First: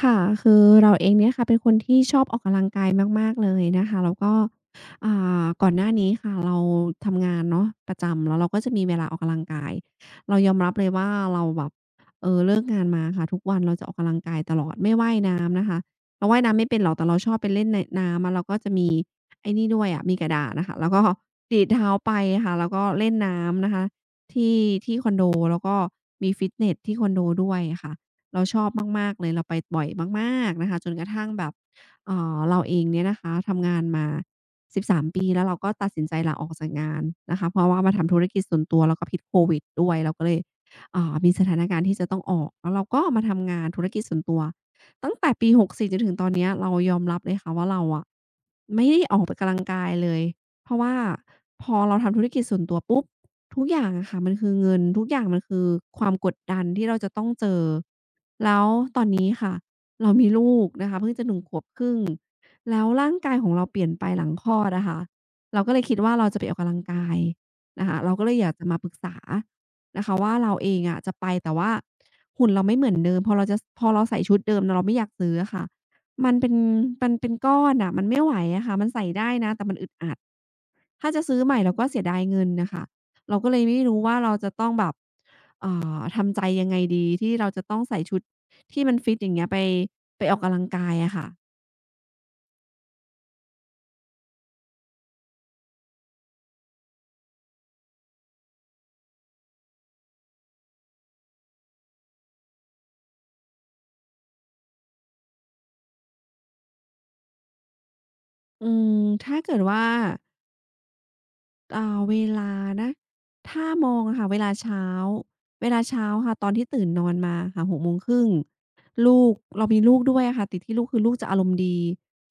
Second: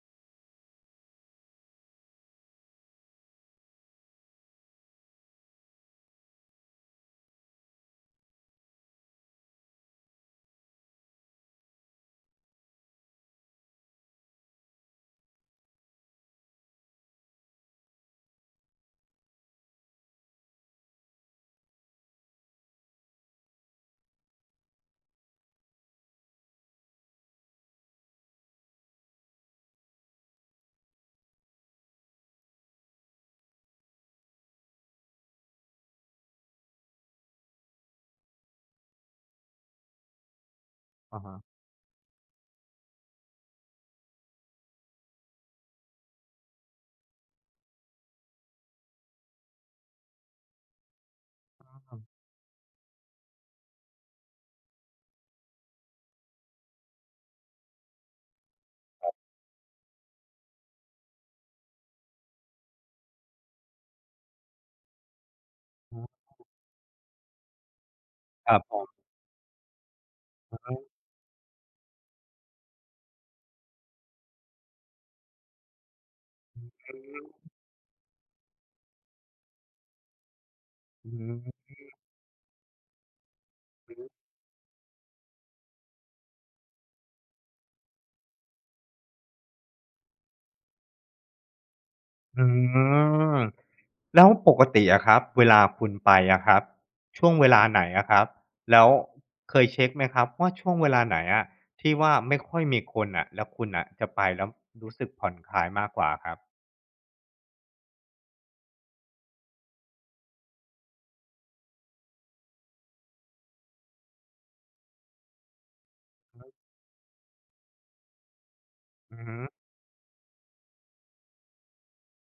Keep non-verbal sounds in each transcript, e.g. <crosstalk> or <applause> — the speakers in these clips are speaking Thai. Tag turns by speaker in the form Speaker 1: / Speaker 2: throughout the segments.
Speaker 1: ค่ะคือเราเองเนี่ยค่ะเป็นคนที่ชอบออกกำลังกายมากๆเลยนะคะแล้วก็อ่ก่อนหน้านี้ค่ะเราทำงานเนาะประจำแล้วเราก็จะมีเวลาออกกำลังกายเรายอมรับเลยว่าเราแบบเลิกงานมาค่ะทุกวันเราจะออกกำลังกายตลอดไม่ว่ายน้ำนะคะเราว่ายน้ำไม่เป็นหรอกแต่เราชอบไปเล่นในน้ำอะเราก็จะมีไอ้นี่ด้วยอะมีกระดาษน่ะค่ะแล้วก็ <laughs> ดีดเท้าไปค่ะแล้วก็เล่นน้ำนะคะที่ที่คอนโดแล้วก็มีฟิตเนสที่คอนโดด้วยค่ะ เราชอบมากๆเลยเราไปบ่อยมากๆนะคะจนกระทั่งแบบเราเองเนี่ยนะคะทำงานมา13 ปีแล้วเราก็ตัดสินใจลาออกจากงานนะคะเพราะว่ามาทำธุรกิจส่วนตัวแล้วก็พิษโควิดด้วยเราก็เลย
Speaker 2: อะ
Speaker 1: มี
Speaker 2: ฮะ
Speaker 1: สถานการณ์ที่จะต้องออกแล้วเราก็มาทำงานธุรกิจส่วนตัวตั้งแต่ปี64จนถึงตอนเนี้ยเรายอมรับเลยค่ะว่าเราอะไม่ได้ออกไปกำลังกายเลยเพราะว่าพ
Speaker 2: อื
Speaker 1: อ
Speaker 2: อ
Speaker 1: เรา
Speaker 2: ฮึ
Speaker 1: ทำธุรกิจส่วนตัวปุ๊บทุกอย่างอะค่ะมันคือเงินทุกอย่างมันคือความกดดันที่เราจะต้องเจอ แล้วตอนนี้ค่ะเรามีลูกนะคะเพิ่งจะ1 ขวบครึ่งแล้วร่างกายของเราเปลี่ยนไปหลังคลอดอะค่ะเราก็เลยคิดว่าเราจะไปออกกำลังกายนะคะเราก็เลยอ
Speaker 2: ค
Speaker 1: ยาก
Speaker 2: รับ
Speaker 1: จะ
Speaker 2: ผ
Speaker 1: มาป
Speaker 2: ม
Speaker 1: รึกษานะคะว่าเราเอ
Speaker 2: อื
Speaker 1: ง
Speaker 2: ม
Speaker 1: อะจะไปแต่ว่าหุ่นเราไม่เหมือนเดิมพอเราใส่ชุดเดิมเราไม่อยากซื้ออะค่ะมันเป็นมันเป็นก้อนอะมันไม่ไหวอะค่ะมันใส่ได้นะแต่มันอึดอัด
Speaker 2: อื
Speaker 1: ถ้าจะ
Speaker 2: อ
Speaker 1: ซื้อ
Speaker 2: ฮ
Speaker 1: ใหม่เราก็เสียดายเงินน่ะค่ะเราก็เลยไม่
Speaker 2: ึ
Speaker 1: รู้ว่าเราจะต้องแบบเอ่ทำใจยังไงดีที่เราจะต้องใส่ชุดที่มันฟิตอย่างเงี้ยไปออกกำลังกายอะค่ะ
Speaker 2: อืมแล้วปกติอะครับเวลาคุณไปอะครับช่วงเวลาไหนอะครับแล้วเคยเช็กไหมครับว่าช่วงเวลาไหนอะที่ว่าไม่ค่อยมีคนน่ะแล้วคุณน่ะจะไปแล้วรู้สึกผ่อนคลายมากกว่าครับ
Speaker 1: อืมถ้าเกิดว่า เวลานะถ้ามองอะค่ะเวลาเช้าเวลาเช้าค่ะตอนที่ตื่นนอนมาค่ะ6 โมงครึ่ง
Speaker 2: อื
Speaker 1: ลู
Speaker 2: อ
Speaker 1: ก
Speaker 2: ฮึ
Speaker 1: เรามีลูกด้วยอะค่ะติดที่ลูกคือลูกจะอารมณ์ดี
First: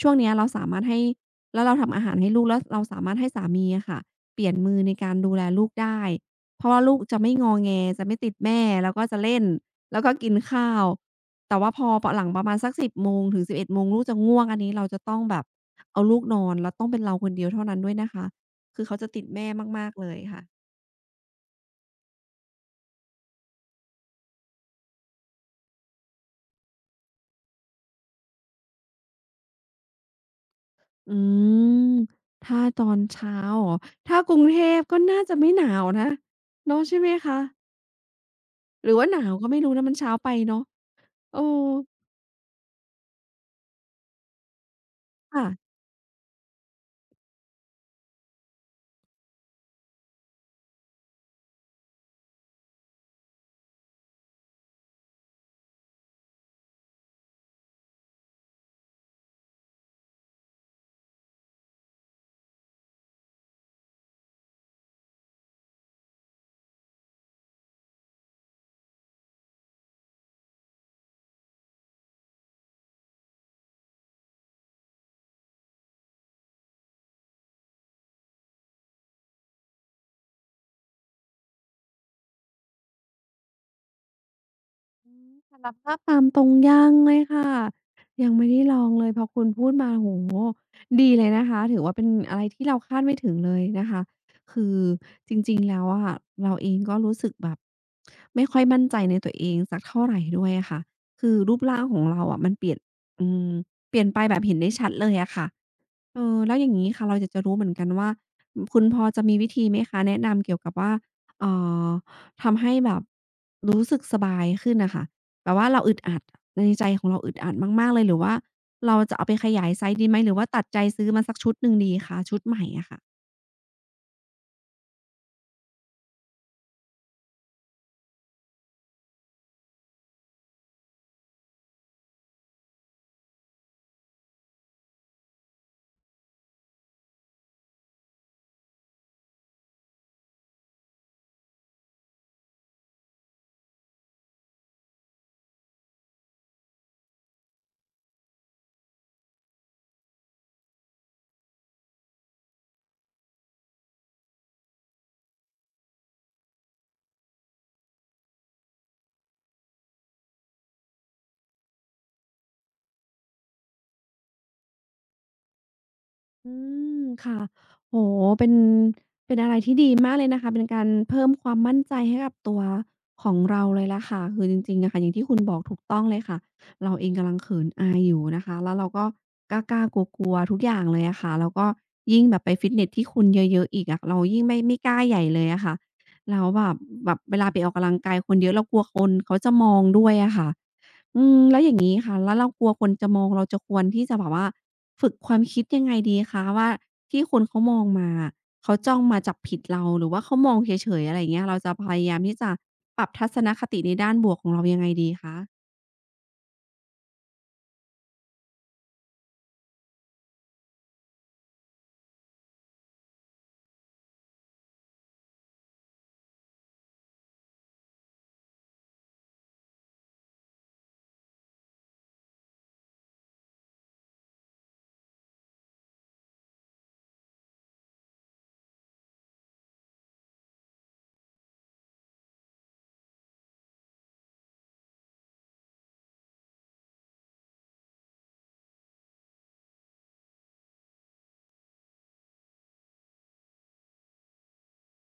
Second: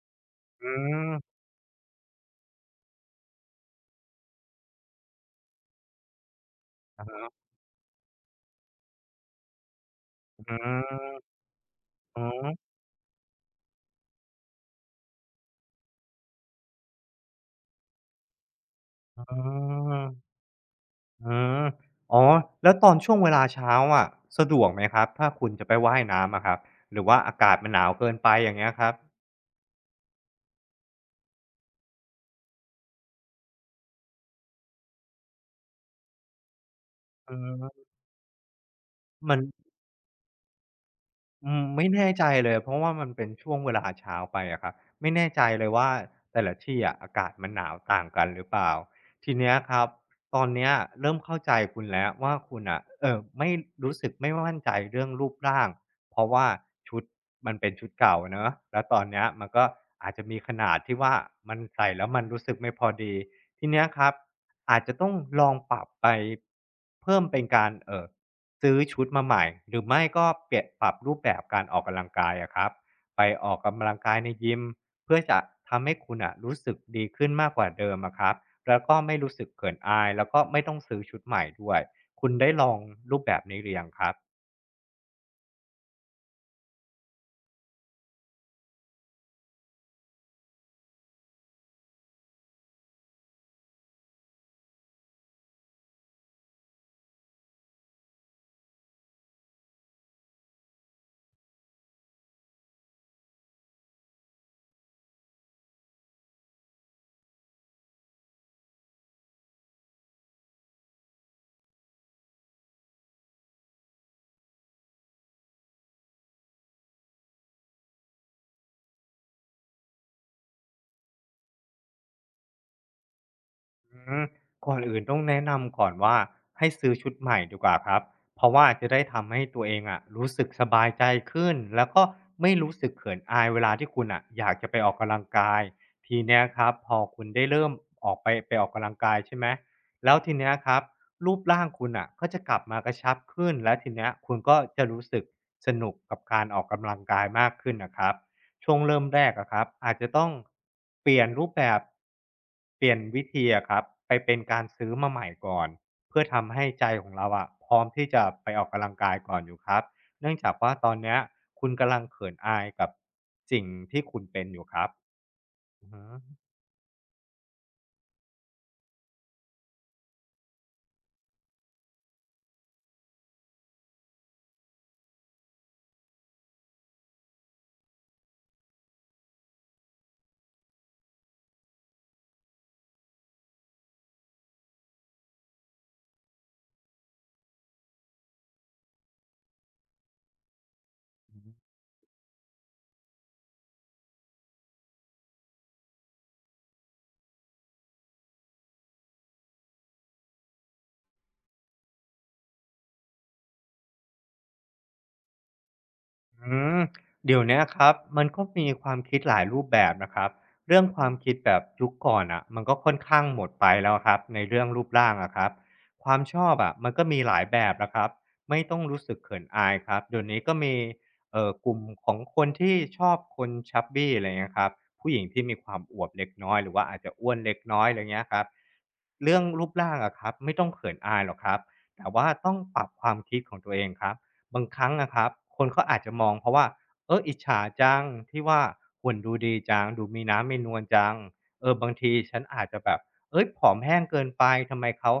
Speaker 1: ช่วงเนี้ยเราสา
Speaker 2: อื
Speaker 1: มารถให้
Speaker 2: ม
Speaker 1: แล้วเราทำอาหารให้ลูกแล้วเราสามารถให้สามีอะค่ะเปลี่ยนมือในการดูแลลูกได้เพราะว่าลูก
Speaker 2: อะ
Speaker 1: จะ
Speaker 2: ฮะ
Speaker 1: ไม่งอแงจะไม่ติดแม่แล้วก็จะเล่นแล้วก็กิน
Speaker 2: อ
Speaker 1: ข้าว
Speaker 2: ืม
Speaker 1: แต่ว่าพอพ
Speaker 2: อือ
Speaker 1: หลังประมาณสัก10 โมงถึง 11 โมงลูกจะง่วงอันนี้เราจะต้องแบบเอาลูกนอนแล้วต้องเป็นเราคนเดียวเท่านั้นด้วยนะคะ คือเขาจะ
Speaker 2: อื
Speaker 1: ติดแม่มาก
Speaker 2: อ
Speaker 1: ๆเลยค่ะ
Speaker 2: อืมอ๋อ แล้วตอนช่วงเวลาเช้าอะสะดวกไหมครับถ้าคุณจะไปว่ายน้ำอะครับหรือว่าอากาศมันหนาวเกินไปอย่างเงี้ยครับ
Speaker 1: อืม ถ้าตอนเช้าเหรอถ้ากรุงเทพก็น่าจะไม่หนาวนะเนาะใช่ไหม
Speaker 2: อื
Speaker 1: คะ
Speaker 2: ม
Speaker 1: หรือว่าหนาว
Speaker 2: มัน
Speaker 1: ก็ไม่รู้นะมันเช้าไปเนาะเออ
Speaker 2: อืมไม่แน่ใจเลยเพราะว่ามันเป็นช่วงเวลาเช้าไปอะครับไม่แน่ใจ
Speaker 1: ค่ะ
Speaker 2: เลยว่าแต่ละที่อะอากาศมันหนาวต่างกันหรือเปล่าทีเนี้ยครับตอนเนี้ยเริ่มเข้าใจคุณแล้วว่าคุณอะไม่รู้สึกไม่มั่นใจเรื่องรูปร่างเพราะว่าชุดมันเป็นชุดเก่าเนาะแล้วตอนเนี้ยมันก็อาจจะมีขนาดที่ว่ามันใส่แล้วมันรู้สึกไม่พอดีทีเนี้ยครับอาจจะต้องลองปรับไปเพิ่มเป็นการซื้อชุดมาใหม่หรือไม่ก็เปลี่ยนปรับรูปแบบการออกกำลังกายอะครับไปออกกำลังกายในยิมเพื่อจะทำให้คุณอะรู้สึกดีขึ้นมากกว่าเดิมอะครับแล้วก็ไม่รู้สึกเขินอายแล้วก็ไม่ต้องซื้อชุดใหม่ด้วยคุณได้ลองรูปแบบนี้หรือยังครับ
Speaker 1: อืมสารภาพตามตรงยังเลยค่ะยังไม่ได้ลองเลยพอคุณพูดมาโอ้โฮดีเลยนะคะถือว่าเป็นอะไรที่เราคาดไม่ถึงเลยนะคะคือจริงๆแล้วอะเราเองก็รู้สึกแบบไม่ค่อยมั่นใจในตัวเองสักเท่าไรด้วยอะค่ะคือรูปร่างของเราอะมันเปลี่ยนอืมเปลี่ยนไปแบบเห็นได้ชัดเลยอะค่ะ เออแล้วอย่างงี้ค่ะเราอยากจะรู้เหมือนกันว่าคุณพอจะมีวิธีไหมคะแนะนำเกี่ยวกับว่าเอ่อทำให้แบบรู้สึกสบายขึ้นน่ะค่ะแบบว่าเราอึดอัดในใจของเราอึดอัดมากๆเลยหรือว่าเราจะเอาไปขยายไซซ์ดีไหมหรือว่าตัดใจซื้อมาสักชุดหนึ่งดีคะชุดใหม่อะค่ะ
Speaker 2: อืมก่อนอื่นต้องแนะนำก่อนว่าให้ซื้อชุดใหม่ดีกว่าครับเพราะว่าจะได้ทำให้ตัวเองอะรู้สึกสบายใจขึ้นแล้วก็ไม่รู้สึกเขินอายเวลาที่คุณอะอยากจะไปออกกำลังกายทีเนี้ยครับพอคุณได้เริ่มออกไปออกกำลังกายใช่ไหมแล้วทีเนี้ยครับรูปร่างคุณอ่ะก็จะกลับมากระชับขึ้นและทีเนี้ยคุณก็จะรู้สึกสนุกกับการออกกำลังกายมากขึ้นนะครับ ช่วงเริ่มแรกอะครับอาจจะต้องเปลี่ยนรูปแบบเปลี่ยนวิธีอะครับไปเป็นการซื้อมาใหม่ก่อนเพื่อทำให้ใจของเราอะพร้อมที่จะไปออกกำลังกายก่อนอยู่ครับเนื่องจากว่าตอนเนี้ยคุณกำลังเขินอายกับสิ่งที่คุณเป็นอยู่ครับอือฮึ
Speaker 1: อืมค่ะโอ้โฮเป็นอะไรที่ดีมากเลยนะคะเป็นการเพิ่มความมั่นใจให้กับตัวของเราเลยล่ะค่ะคือจริงๆอะค่ะอย่างที่คุณบอกถูกต้องเลยค่ะ อายอยู่นะคะแล้วเราก็กล้าๆกลัวๆทุกอย่างเลยอะค่ะแล้วก็ยิ่งแบบไปฟิตเนสที่คนเยอะๆอีกอะเรายิ่งไม่กล้าใหญ่เลยอะค่ะแล้วแบบเวลาไปออกกำลังกายคนเยอะเรากลัวคนเขาจะมองด้วยอะค่ะอืมแล้วอย่างงี้ค่ะแล้วเรากลัวคนจะมองเราจะควรที่จะแบบว่าฝึกความคิดยังไงดีคะว่าที่คนเขามองมาอะเขาจ้องมาจับผิดเราหรือว่าเขามองเฉยๆอะไรอย่างเงี้ยเราจะพยายามที่จะปรับทัศนคติในด้านบวกของเรายังไงดีคะ
Speaker 2: อืมเดี๋ยวเนี้ยครับมันก็มีความคิดหลายรูปแบบนะครับเรื่องความคิดแบบยุคก่อนอะมันก็ค่อนข้างหมดไปแล้วครับในเรื่องรูปร่างอะครับความชอบอะมันก็มีหลายแบบนะครับไม่ต้องรู้สึกเขินอายครับเดี๋ยวนี้ก็มีกลุ่มของคนที่ชอบคนชับบี้อะไรเงี้ยครับผู้หญิงที่มีความอวบเล็กน้อยหรือว่าอาจจะอ้วนเล็กน้อยอะไรเงี้ยครับเรื่องรูปร่างอะครับไม่ต้องเขินอายหรอกครับแต่ว่าต้องปรับความคิดของตัวเองครับ บางครั้งอะครับคนเขาอาจจะมองเพราะว่าเอออิจฉาจังที่ว่าหุ่นดูดีจังดูมีน้ำมีนวลจังเออบางทีฉันอาจจะแบบเฮ้ยผอมแห้งเกินไปทำไมเขา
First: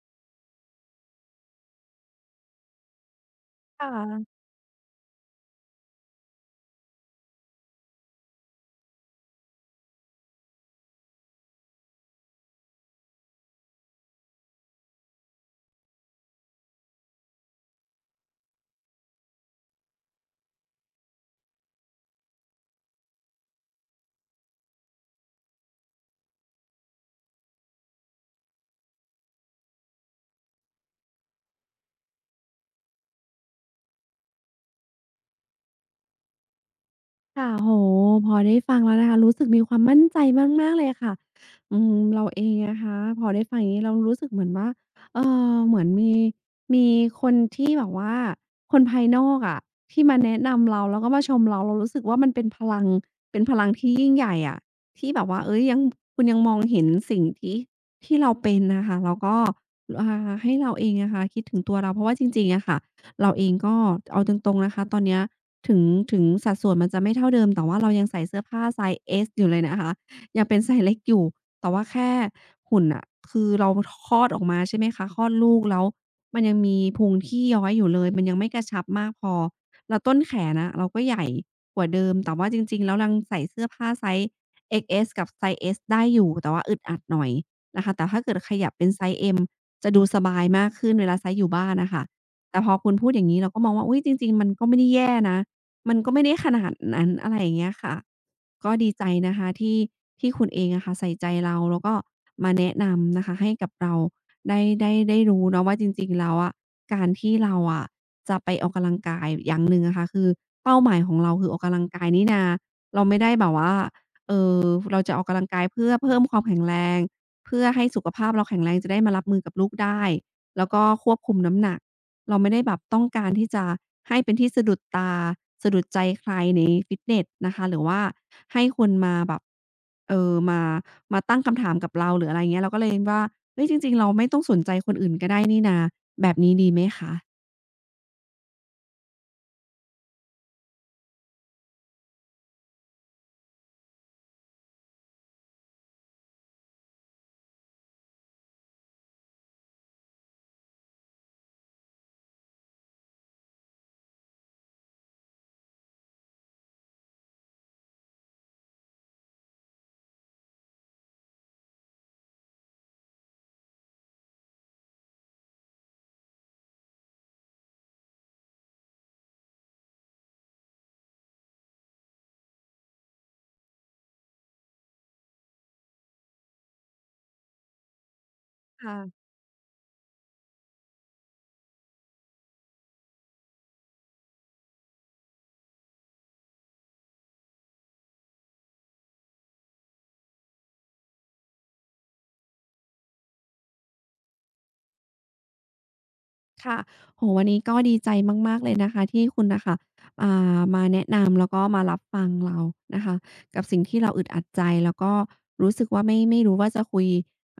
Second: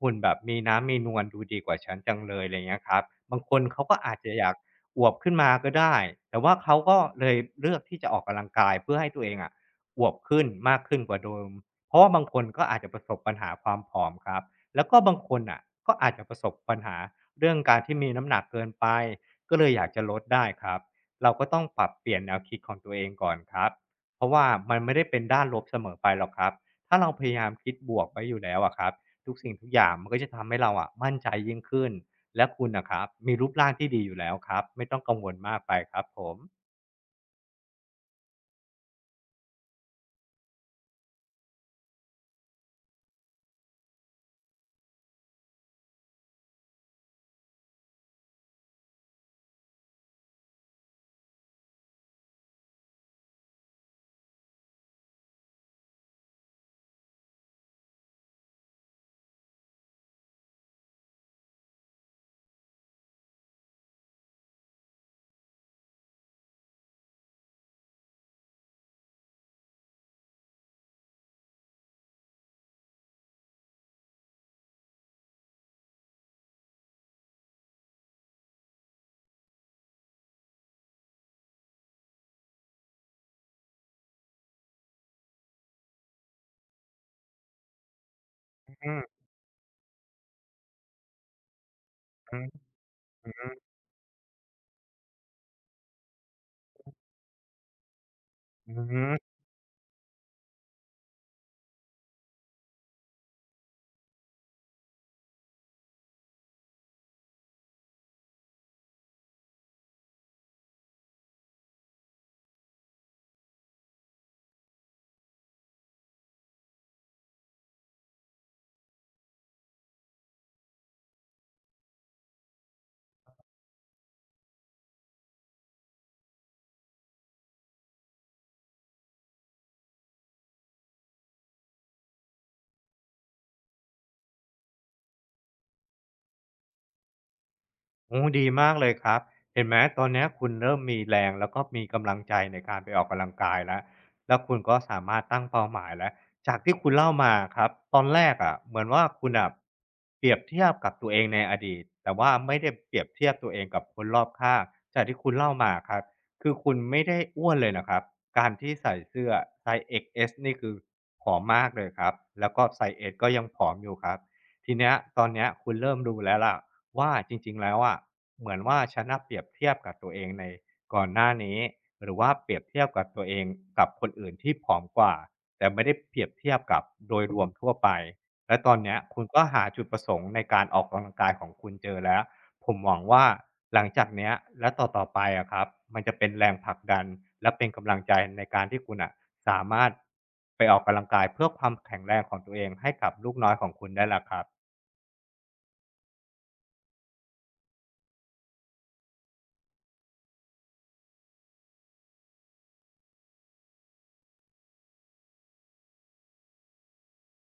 Speaker 2: หุ่นแบบมีน้ำมีนวลดูดีกว่าฉันจังเลยอะไรเงี้ยครับบางคนเขาก็อาจ
Speaker 1: ค่ะ
Speaker 2: จะอยากอวบขึ้นมาก็ได้แต่ว่าเขาก็เลยเลือกที่จะออกกำลังกายเพื่อให้ตัวเองอะอวบขึ้นมากขึ้นกว่าเดิมเพราะว่าบางคนก็อาจจะประสบปัญหาความผอมครับแล้วก็บางคนน่ะก็อาจจะประสบปัญหา เรื่องการที่มีน้ำหนักเกินไปก็เลยอยากจะลดได้ครับเราก็ต้องปรับเปลี่ยนแนวคิดของตัวเองก่อนครับเพราะว่ามันไม่ได้เป็นด้านลบเสมอไปหรอกครับถ้าเราพยายามคิดบวกไว้อยู่แล้วอะครับทุกสิ่งทุกอย่างมันก็จะทำให้เราอะมั่นใจยิ่งขึ้นและคุณนะครับมีรูปร่างที่ดีอยู่แล้วครับไม่ต้องกังวลมากไปครับผม
Speaker 1: ค่ะโอ้โฮพอได้ฟังแล้วนะคะรู้สึกมีความมั่นใจมากๆเลยค่ะอืมเราเองนะคะพอได้ฟังอย่างงี้เรารู้สึกเหมือนว่าเอ่เหมือนมีมีคนที่แบบว่าคนภายนอกอะที่มาแนะนำเราแล้วก็มาชมเราเรารู้สึกว่ามันเป็นพลังเป็นพลังที่ยิ่งใหญ่อะที่แบบว่าเฮ้ยยังคุณยังมองเห็นสิ่งที่ที่เราเป็นน่ะค่ะแล้วก็อ่ให้เราเองนะคะคิดถึงตัวเราเพราะว่าจริงๆอะค่ะเราเองก็เอาตรงๆนะคะตอนเนี้ย ถึงถึงสัดส่วนมันจะไม่เท่าเดิมแต่ว่าเรายังใส่เสื้อผ้าไซซ์เอสอยู่เลยนะคะยังเป็นไซซ์เล็กอยู่แต่ว่าแค่หุ่นน่ะคือเราคลอดออกมาใช่ไหมคะคลอดลูกแล้วมันยังมีพุงที่ย้อยอยู่เลยมันยังไม่กระชับมากพอแล้วต้นแขนน่ะเราก็ใหญ่กว่าเดิมแต่ว่าจริงๆแล้วยังใส่เสื้อผ้าไซซ์ XS กับไซซ์ S ได้อยู่แต่ว่าอึดอัดหน่อยนะคะแต่ถ้าเกิดขยับเป็
Speaker 2: อื
Speaker 1: นไซ
Speaker 2: ม
Speaker 1: ซ์ M จะดูสบายมากขึ้นเวลาไซซ์อยู่บ้านน่ะค่ะ
Speaker 2: อืม
Speaker 1: แต่พอคุณพูดอย่า
Speaker 2: อื
Speaker 1: งงี้
Speaker 2: ม
Speaker 1: เราก็มองว่าอุ๊ยจริงๆมันก็ไม่ได้แย่นะ มันก็ไม่ได้ขนาดนั้นอะไรอย่างเงี้ยค่ะ
Speaker 2: อื
Speaker 1: ก็ดีใจ
Speaker 2: ม
Speaker 1: นะคะที่ที่คุณเองอะค่ะใส่ใจเราแล้วก็มาแนะนำนะคะให้กับเราได้รู้เนาะว่าจริงๆแล้วอะการที่เราอะจะไปออกกำลังกายอย่างหนึ่งอะค่ะคือเป้าหมายของเราคือออกกำลังกายนี่นาเราไม่ได้แบบว่าเอ่อเราจะออกกำลังกายเพื่อเพิ่มความแข็งแรงเพื่อให้สุขภาพเราแข็งแรงจะได้มารับมือกับลูกได้แล้วก็ควบคุมน้ำหนัก เราไม่ได้แบบต้องการที่จะให้เป็นที่สะดุดตาสะดุดใจใครในฟิตเนสนะคะหรือว่าให้คนมาแบบมาตั้งคำถามกับเราหรืออะไรเงี้ยเราก็เลยว่าอ่าแบบนี้ดีไหมคะ
Speaker 2: โอ้ดีมากเลยครับเห็นไหมตอนเนี้ยคุณเริ่มมีแรงแล้วก็มีกำลังใจในการไปออกกำลังกายแล้วแล้วคุณก็สามารถตั้งเป้าหมายแล้วจากที่คุณเล่ามาครับตอนแรกอะเหมือนว่าคุณอ่ะเปรียบเทียบกับตัวเองในอดีตแต่ว่าไม่ได้เปรียบเทียบตัวเองกับคนรอบข้างจากที่คุณเล่ามาครับคือคุณไม่ได้อ้วนเลยนะครับการที่ใส่เสื้อไซส์เอ็กซ์ XS นี่คือผอมมากเลยครับแล้วก็ไซซ์ S ก็ยังผอมอยู่ครับทีเนี้ยตอนเนี้ยคุณเริ่มรู้แล้วล่ะ ว่าจริงๆแล้วอะเหมือนว่าฉันน่ะเปรียบเทียบกับตัวเองในก่อนหน้านี้หรือว่าเปรียบเทียบกับตัวเองกับคนอื่นที่ผอมกว่าแต่ไม่ได้เปรียบเทียบกับโดยรวมทั่วไปและตอนเนี้ยคุณ
Speaker 1: ค่ะ
Speaker 2: ก็หาจุดประสงค์ในการออกกำลังกายของคุณเจอแล้วผมหวังว่าหลังจากเนี้ยและต่อๆไปอะครับมันจะเป็นแรงผลักดันและเป็นกำลังใจในการที่คุณน่ะสามารถไปออกกำลังกายเพื่อความแข็งแรงของตัวเองให้กับลูกน้อยของคุณได้แล้วครับ
Speaker 1: ค่ะโอ้โฮวันนี้ก็ดีใจมากๆเลยนะคะที่คุณน่ะค่ะอ่มาแนะนำแล้วก็มารับฟังเรานะคะกับสิ่งที่เราอึดอัดใจแล้วก็รู้สึกว่าไม่รู้ว่าจะคุย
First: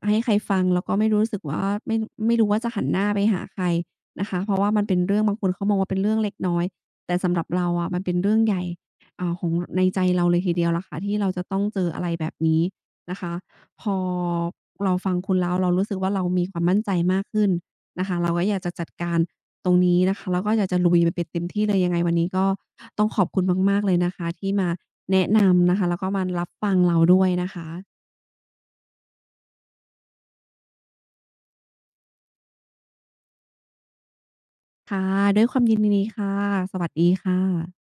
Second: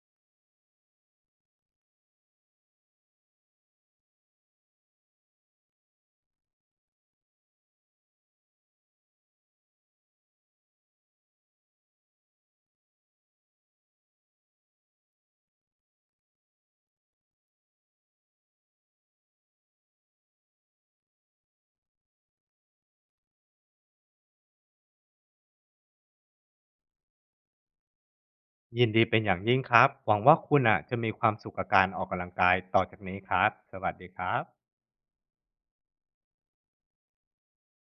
Speaker 1: ให้ใครฟังแล้วก็ไม่รู้สึกว่าไม่ไม่รู้ว่าจะหันหน้าไปหาใครนะคะเพราะว่ามันเป็นเรื่องบางคนเขามองว่าเป็นเรื่องเล็กน้อยแต่สำหรับเราอะมันเป็นเรื่องใหญ่ของในใจเราเลยทีเดียวล่ะค่ะที่เราจะต้องเจออะไรแบบนี้นะคะพอเราฟังคุณแล้วเรารู้สึกว่าเรามีความมั่นใจมากขึ้น นะคะเราก็อยากจะจัดการตรงนี้นะคะแล้วก็อยากจะลุยมันไปเต็มที่เลยยังไงวันนี้ก็ต้องขอบคุณมากๆเลยนะคะที่มาแนะนำนะคะแล้วก็มารับฟังเราด้วยนะคะ
Speaker 2: ยินดีเป็นอย่างยิ่งครับ หวังว่าคุณอ่ะจะมีความสุขกับการออกกำลังกายต่อจากนี้ครับ สวัสดีครับ
Speaker 1: ค่ะด้วยความยินดีค่ะสวัสดีค่ะ